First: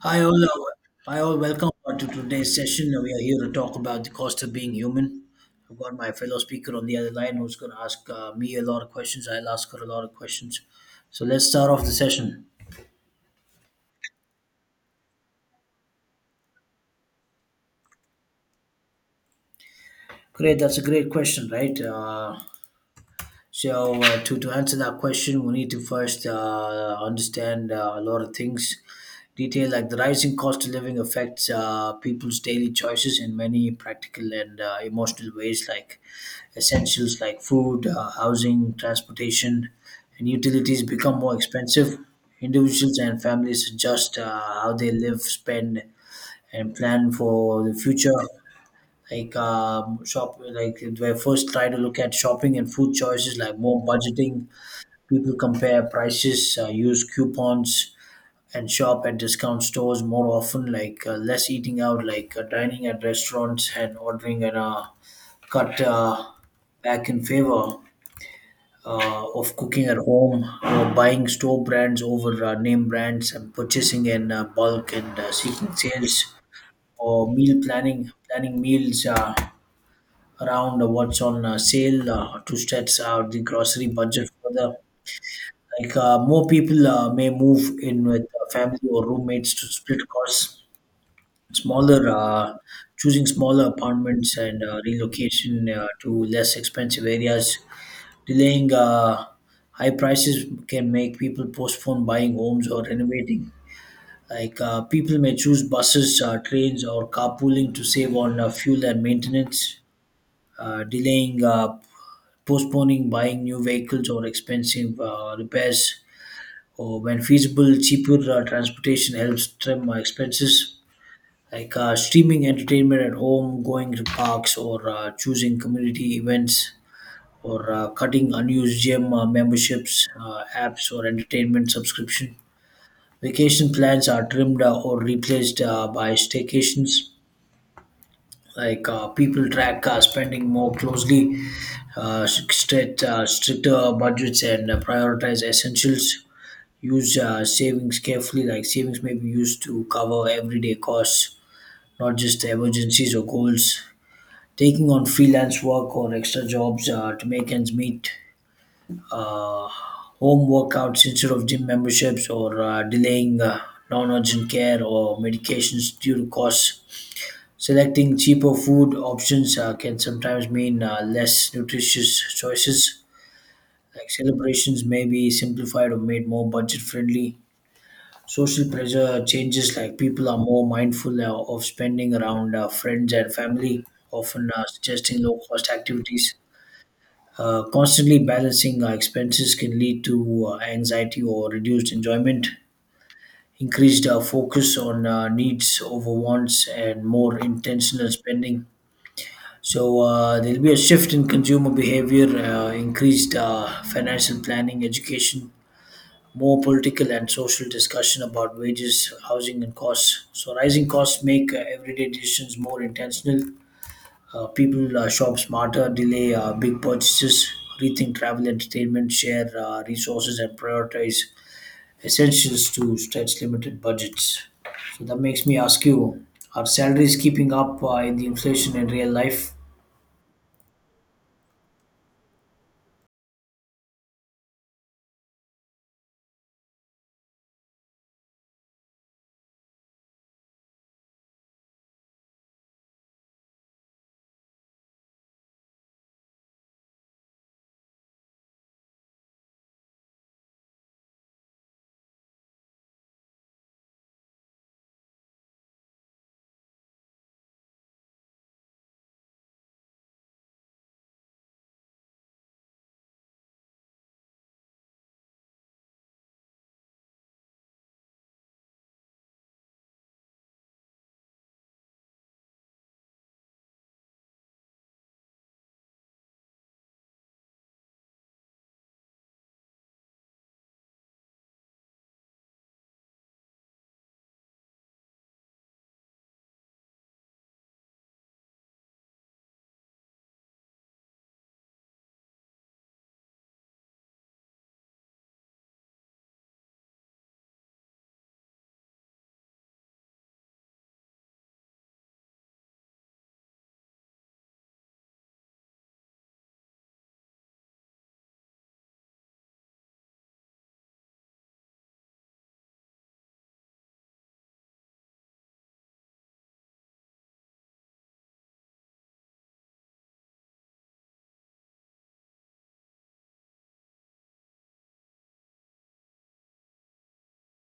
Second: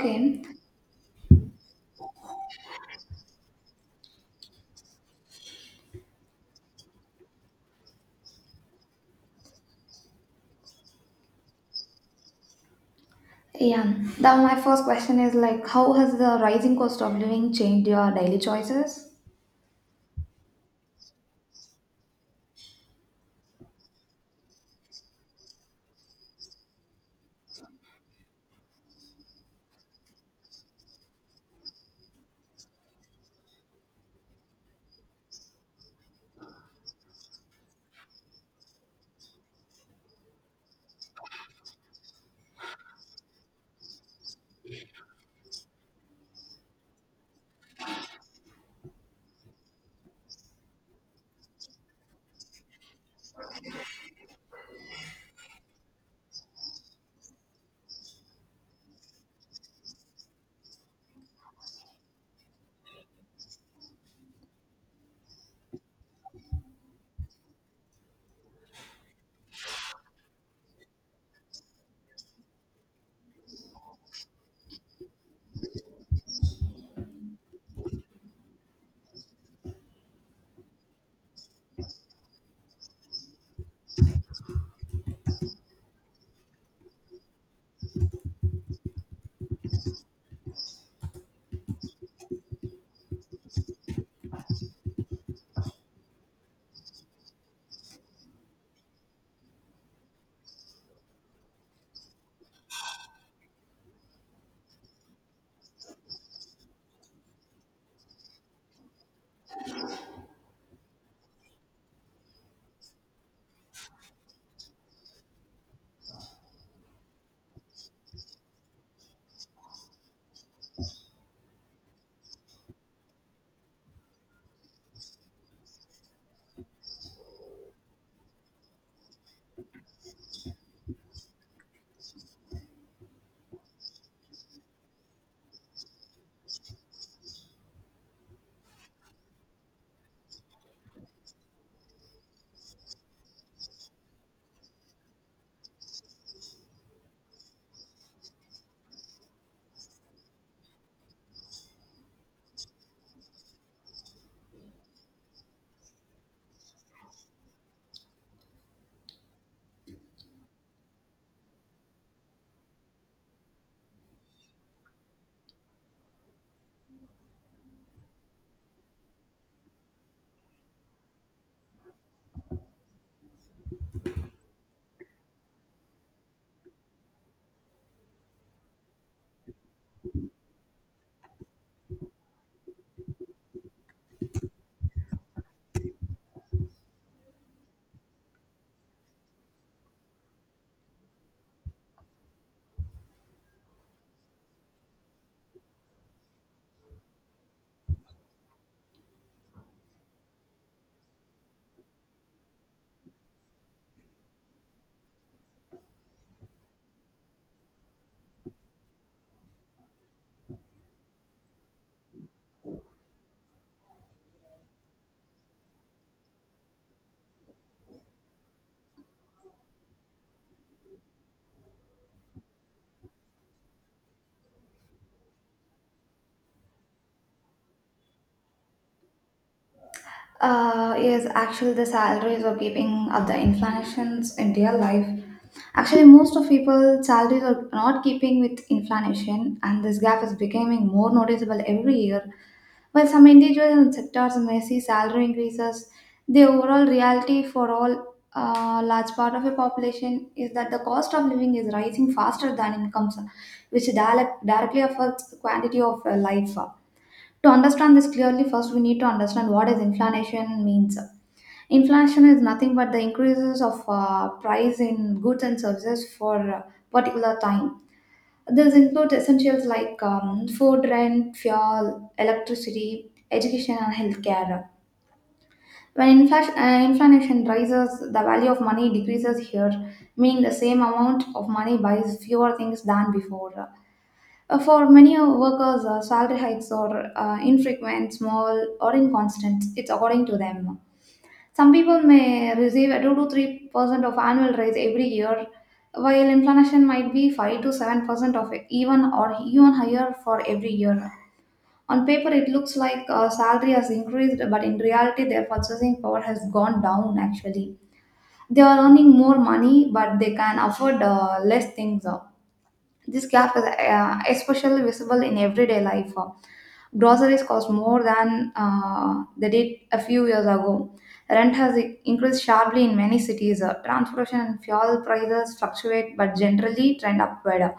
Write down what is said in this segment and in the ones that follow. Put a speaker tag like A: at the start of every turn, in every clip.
A: Hi all, uh, Hi all. Welcome to today's session. We are here to talk about the cost of being human. I've got my fellow speaker on the other line who's going to ask me a lot of questions. I'll ask her a lot of questions. So let's start off the session.
B: Yeah. Now my first question is like, how has the rising cost of living changed your daily choices?
A: Great, that's a great question, right? So to answer that question, we need to first understand a lot of things. Detail, like the rising cost of living affects people's daily choices in many practical and emotional ways, like essentials like food, housing, transportation, and utilities become more expensive. Individuals and families adjust how they live, spend, and plan for the future. Like they first try to look at shopping and food choices, like more budgeting. People compare prices, use coupons, and shop at discount stores more often. Like less eating out, like dining at restaurants and ordering at a cut back in favor of cooking at home, buying store brands over name brands, and purchasing in bulk and seeking sales or meal planning, meals around what's on sale to stretch out the grocery budget further. Like more people may move in with family or roommates to split costs. Smaller, uh, Choosing smaller apartments and relocation to less expensive areas. Delaying High prices can make people postpone buying homes or renovating. Like people may choose buses, trains, or carpooling to save on fuel and maintenance. Uh, delaying, uh, Postponing buying new vehicles or expensive repairs, or when feasible, cheaper transportation helps trim expenses. Like streaming entertainment at home, going to parks, or choosing community events or cutting unused gym memberships, apps, or entertainment subscription. Vacation plans are trimmed or replaced by staycations. Like people track spending more closely, stricter budgets, and prioritize essentials. Use savings carefully, like savings may be used to cover everyday costs, not just emergencies or goals. Taking on freelance work or extra jobs to make ends meet, uh, home workouts instead of gym memberships, or delaying non urgent care or medications due to costs. Selecting cheaper food options can sometimes mean less nutritious choices. Like celebrations may be simplified or made more budget friendly. Social pressure changes, like people are more mindful of spending around friends and family, often suggesting low cost activities. Constantly balancing our expenses can lead to anxiety or reduced enjoyment, increased focus on needs over wants, and more intentional spending. So there'll be a shift in consumer behavior, increased financial planning, education, more political and social discussion about wages, housing, and costs. So rising costs make everyday decisions more intentional. People shop smarter, delay big purchases, rethink travel, entertainment, share resources, and prioritize essentials to stretch limited budgets. So that makes me ask you: are salaries keeping up in the inflation in real life?
B: Yes, actually, the salaries are keeping up the inflations in real life. Actually, most of people salaries are not keeping with inflation, and this gap is becoming more noticeable every year. While some individuals and sectors may see salary increases, the overall reality for all large part of the population is that the cost of living is rising faster than incomes, which directly affects the quantity of life. To understand this clearly, first we need to understand what is inflation means. Inflation is nothing but the increases of price in goods and services for a particular time. This includes essentials like food, rent, fuel, electricity, education, and healthcare. When inflation rises, the value of money decreases here, meaning the same amount of money buys fewer things than before. For many workers, salary hikes are infrequent, small, or inconstant. It's according to them. Some people may receive a 2 to 3% of annual raise every year, while inflation might be 5 to 7% of even or even higher for every year. On paper, it looks like salary has increased, but in reality, their purchasing power has gone down actually. They are earning more money, but they can afford less things. This gap is especially visible in everyday life. Groceries cost more than they did a few years ago. Rent has increased sharply in many cities. Transportation and fuel prices fluctuate but generally trend upward.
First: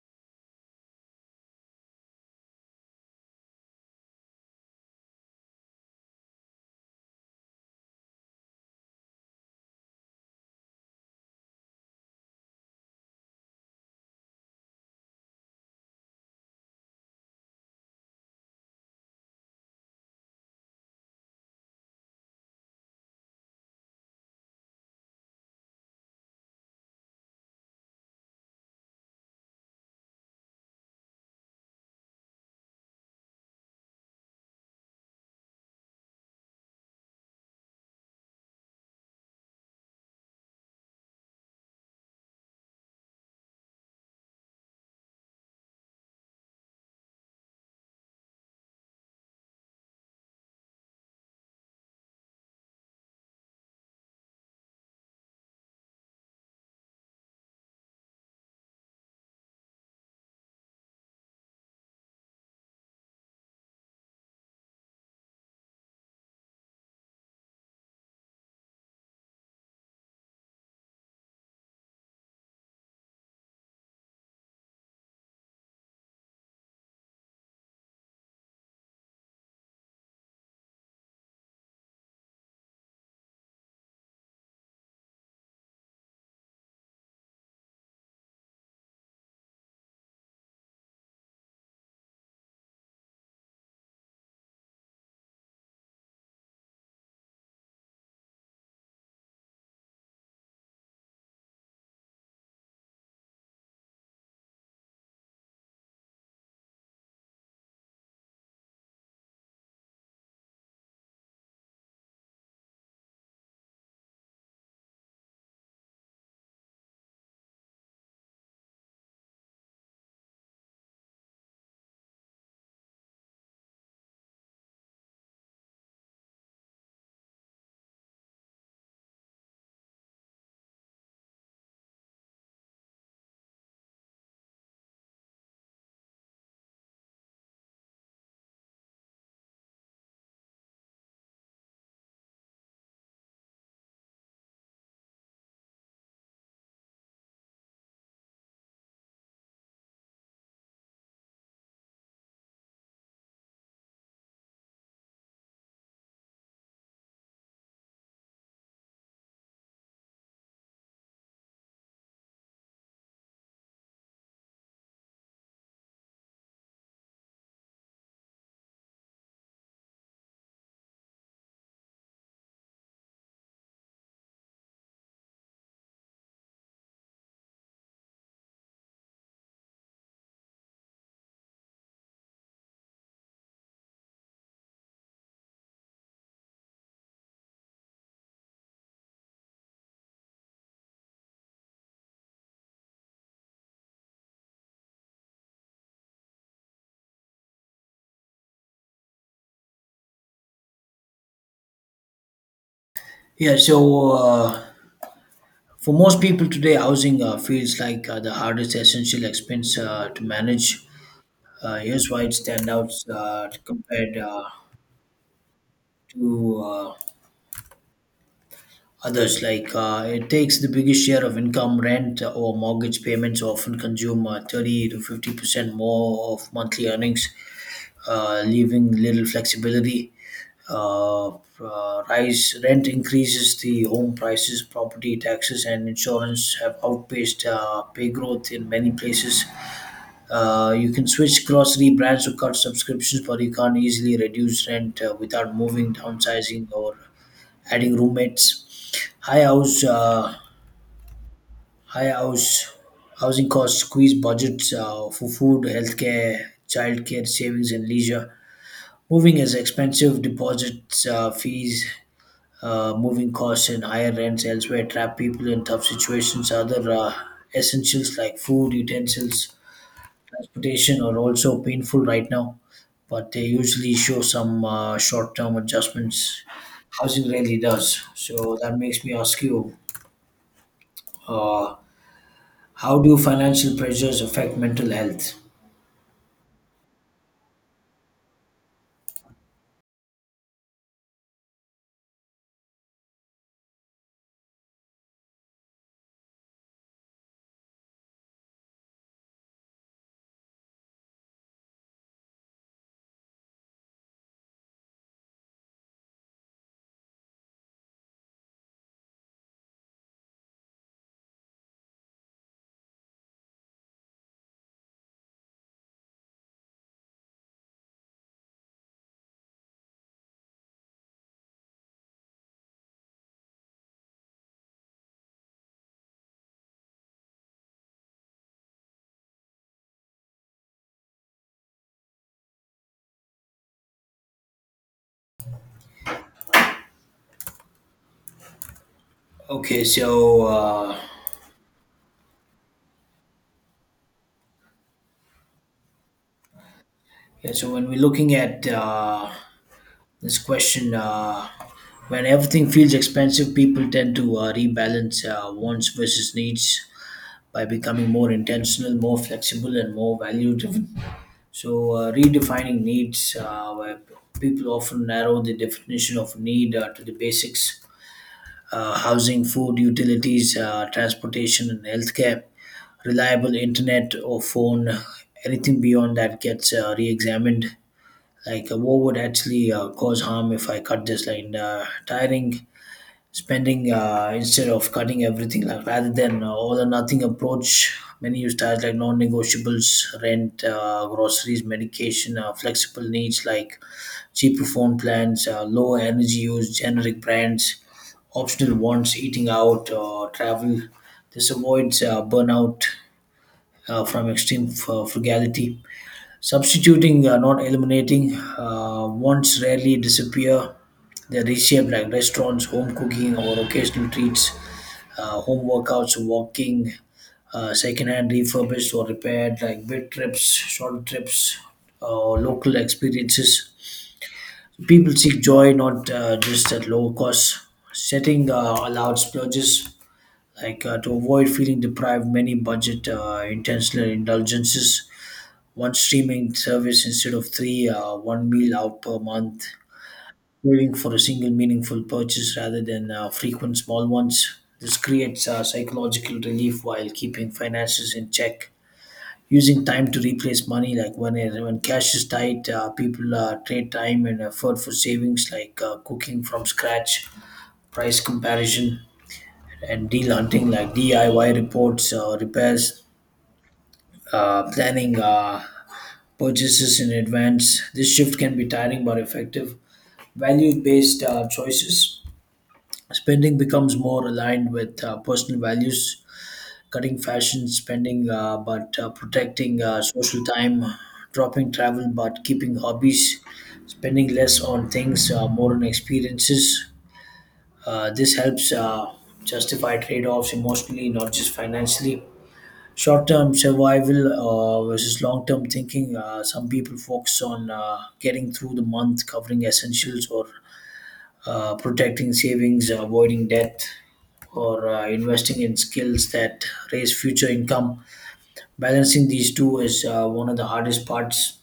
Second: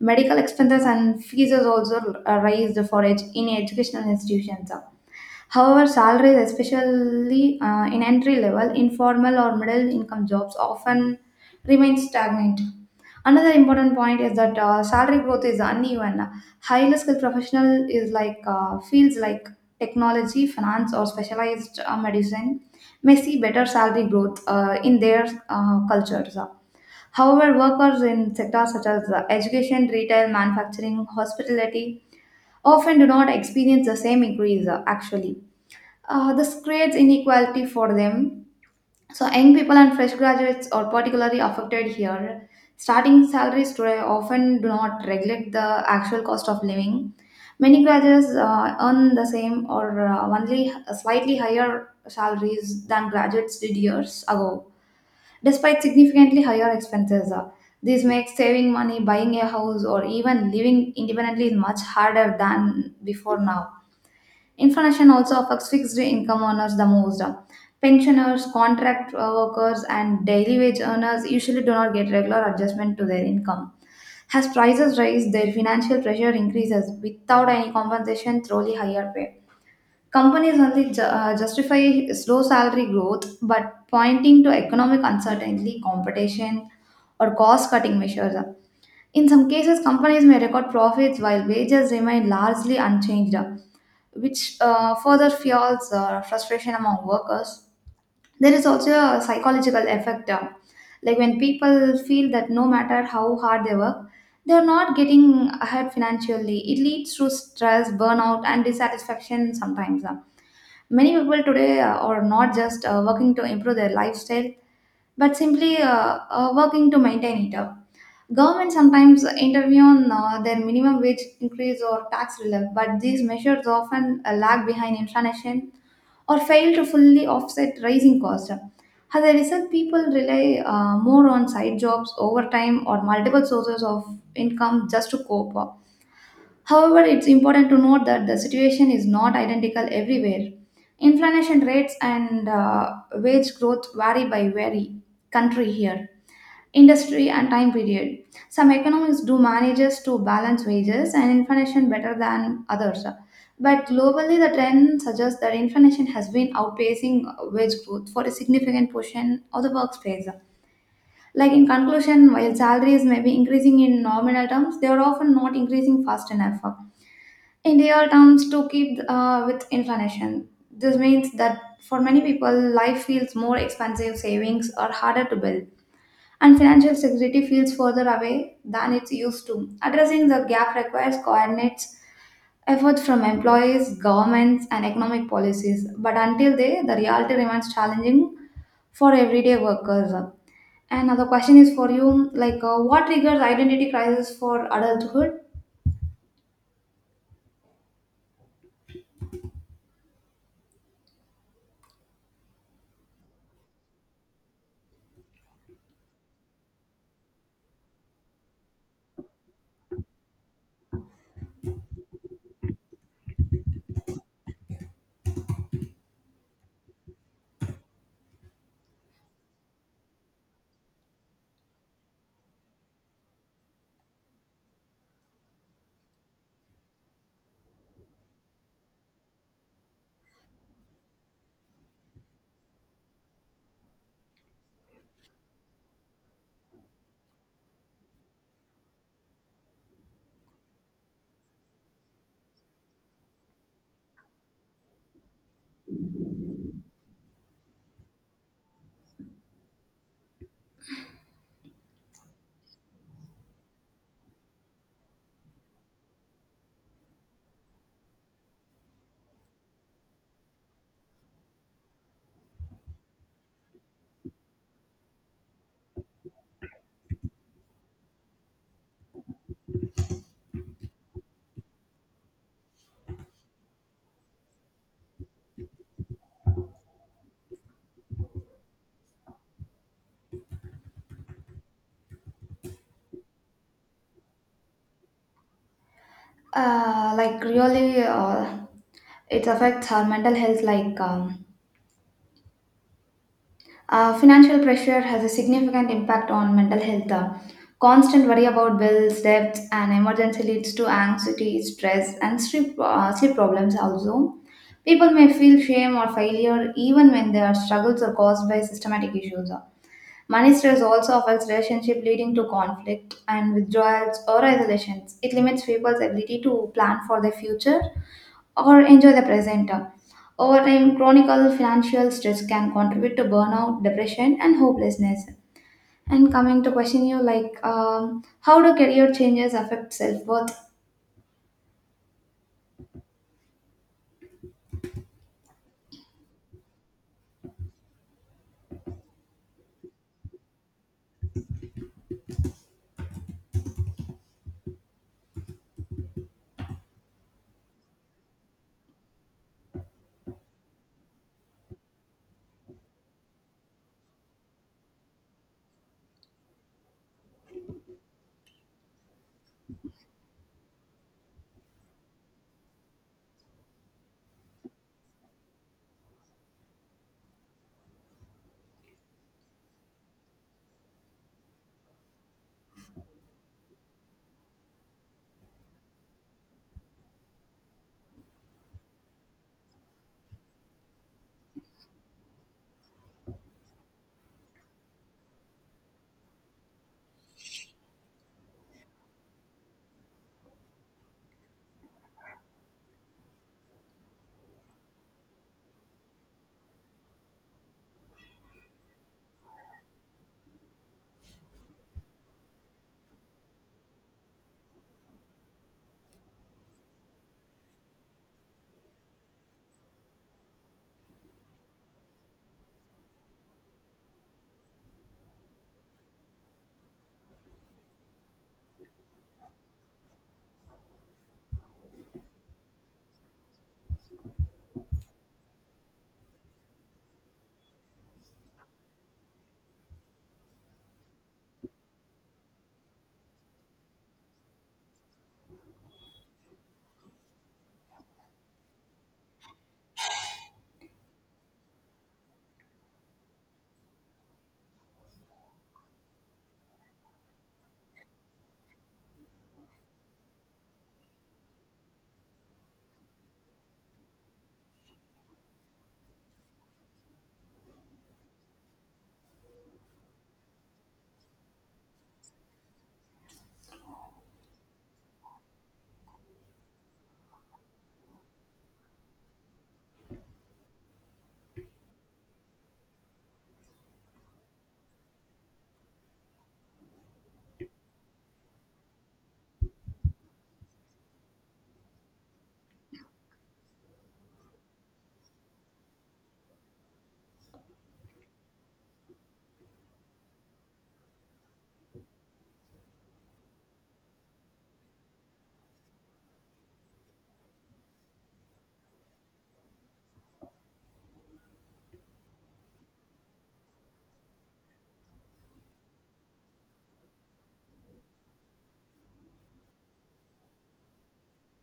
B: Medical expenses and fees is also raised for in educational institutions. However, salaries, especially in entry level, informal or middle income jobs, often remain stagnant. Another important point is that salary growth is uneven. Highly skilled professional is like fields like technology, finance, or specialized medicine may see better salary growth in their cultures. However, workers in sectors such as education, retail, manufacturing, hospitality often do not experience the same increase. Actually, this creates inequality for them so young people and fresh graduates are particularly affected here. Starting salaries today often do not regulate the actual cost of living. Many graduates earn the same or only slightly higher salaries than graduates did years ago, despite significantly higher expenses. This makes saving money, buying a house, or even living independently much harder than before now. Inflation also affects fixed income earners the most. Pensioners, contract workers, and daily wage earners usually do not get regular adjustment to their income. As prices rise, their financial pressure increases without any compensation through higher pay. Companies only justify slow salary growth but pointing to economic uncertainty, competition, or cost cutting measures. In some cases, companies may record profits while wages remain largely unchanged which further fuels frustration among workers. There is also a psychological effect, like when people feel that no matter how hard they work, they are not getting ahead financially. It leads to stress, burnout, and dissatisfaction sometimes. Many people today are not just working to improve their lifestyle, but simply working to maintain it. Government sometimes intervene on their minimum wage increase or tax relief, but these measures often lag behind inflation or fail to fully offset rising costs. As a result, people rely more on side jobs, overtime, or multiple sources of income just to cope. However, it's important to note that the situation is not identical everywhere. Inflation rates and wage growth vary by very country here industry and time period. Some economists do manages to balance wages and inflation better than others. But globally, the trend suggests that inflation has been outpacing wage growth for a significant portion of the workspace. Like in conclusion, while salaries may be increasing in nominal terms, they are often not increasing fast enough in real terms to keep with inflation. This means that for many people, life feels more expensive, savings are harder to build and financial security feels further away than it's used to. Addressing the gap requires coordinated effort from employees, governments, and economic policies. But until then, the reality remains challenging for everyday workers. And another question is for you, like, what triggers identity crisis for adulthood?
A: Yeah, so for most people today, housing feels like the hardest essential expense to manage. Here's why it stands out compared to others, like it takes the biggest share of income, rent, or mortgage payments, often consume 30 to 50% more of monthly earnings, leaving little flexibility. Uh, rise Rent increases, the home prices, property taxes, and insurance have outpaced pay growth in many places. You can switch grocery brands or cut subscriptions, but you can't easily reduce rent without moving, downsizing, or adding roommates. High house housing costs squeeze budgets for food, healthcare, childcare, savings, and leisure. Moving is expensive. Deposits, fees, moving costs, and higher rents elsewhere trap people in tough situations. Other essentials like food, utensils, transportation are also painful right now, but they usually show some short-term adjustments. Housing really does. So that makes me ask you: uh, how do financial pressures affect mental health?
B: Like, really, it affects our mental health, like. Financial pressure has a significant impact on mental health. Constant worry about bills, debts, and emergency leads to anxiety, stress, and sleep problems also. People may feel shame or failure even when their struggles are caused by systematic issues. Money stress also affects relationship leading to conflict and withdrawals or isolations. It limits people's ability to plan for their future or enjoy the present. Over time, chronic financial stress can contribute to burnout, depression, and hopelessness. And coming to question you, like, how do career changes affect self worth?
A: Okay, so yeah, so when we're looking at this question, when everything feels expensive, people tend to rebalance wants versus needs by becoming more intentional, more flexible, and more value driven. So, redefining needs, where people often narrow the definition of need to the basics, housing, food, utilities, transportation, and healthcare, reliable internet or phone. Anything beyond that gets re-examined. Like what would actually cause harm if I cut this line? Tiring spending instead of cutting everything, like rather than all or nothing approach. Many use ties like non-negotiables, rent, groceries, medication, flexible needs like cheaper phone plans, low energy use, generic brands, optional wants, eating out, travel. This avoids burnout from extreme frugality. Substituting, not eliminating, wants rarely disappear. They're reshaped, like restaurants, home cooking, or occasional treats, home workouts, walking, secondhand refurbished or repaired, like big trips, short trips, local experiences. People seek joy not just at low cost. Setting allowed splurges, like to avoid feeling deprived, many budget intentional indulgences, one streaming service instead of three, one meal out per month, waiting for a single meaningful purchase rather than frequent small ones. This creates psychological relief while keeping finances in check. Using time to replace money, like when cash is tight, people trade time and effort for savings, like cooking from scratch, price comparison, and deal hunting, like DIY reports, repairs, planning, purchases in advance. This shift can be tiring but effective. Value based choices. Spending becomes more aligned with personal values, cutting fashion spending but protecting social time, dropping travel but keeping hobbies, spending less on things, more on experiences. This helps justify trade offs emotionally, not just financially, short-term survival versus long-term thinking. Some people focus on getting through the month, covering essentials, or protecting savings, avoiding debt, or investing in skills that raise future income. Balancing these two is one of the hardest parts.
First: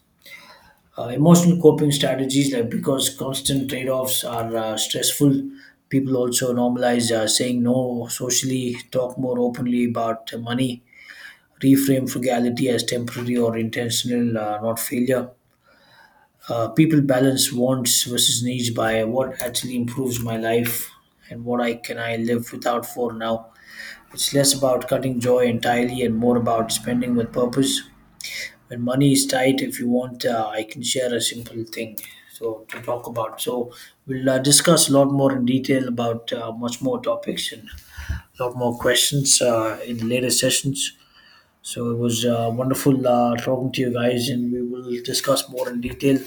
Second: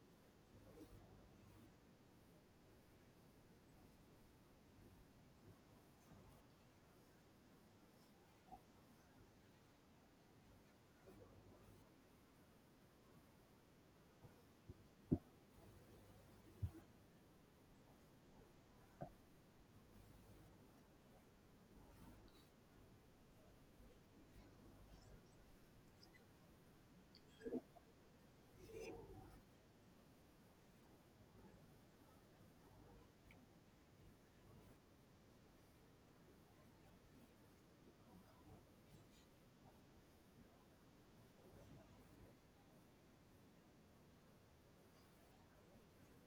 A: Emotional coping strategies, like because constant trade-offs are stressful. People also normalize saying no socially, talk more openly about money, reframe frugality as temporary or intentional, not failure. People balance wants versus needs by what actually improves my life and what I can I live without for now. It's less about cutting joy entirely and more about spending with purpose. When money is tight, if you want, I can share a simple thing. So to talk about, so we'll discuss a lot more in detail about much more topics and a lot more questions in the later sessions. So it was wonderful talking to you guys, and we will discuss more in detail.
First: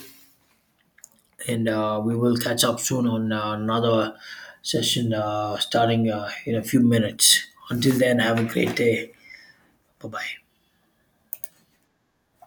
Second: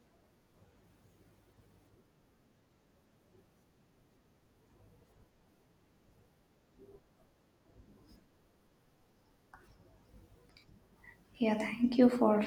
A: And we will catch up soon on another session starting in a few minutes. Until then, have a great day. Bye bye.
B: Yeah, thank you for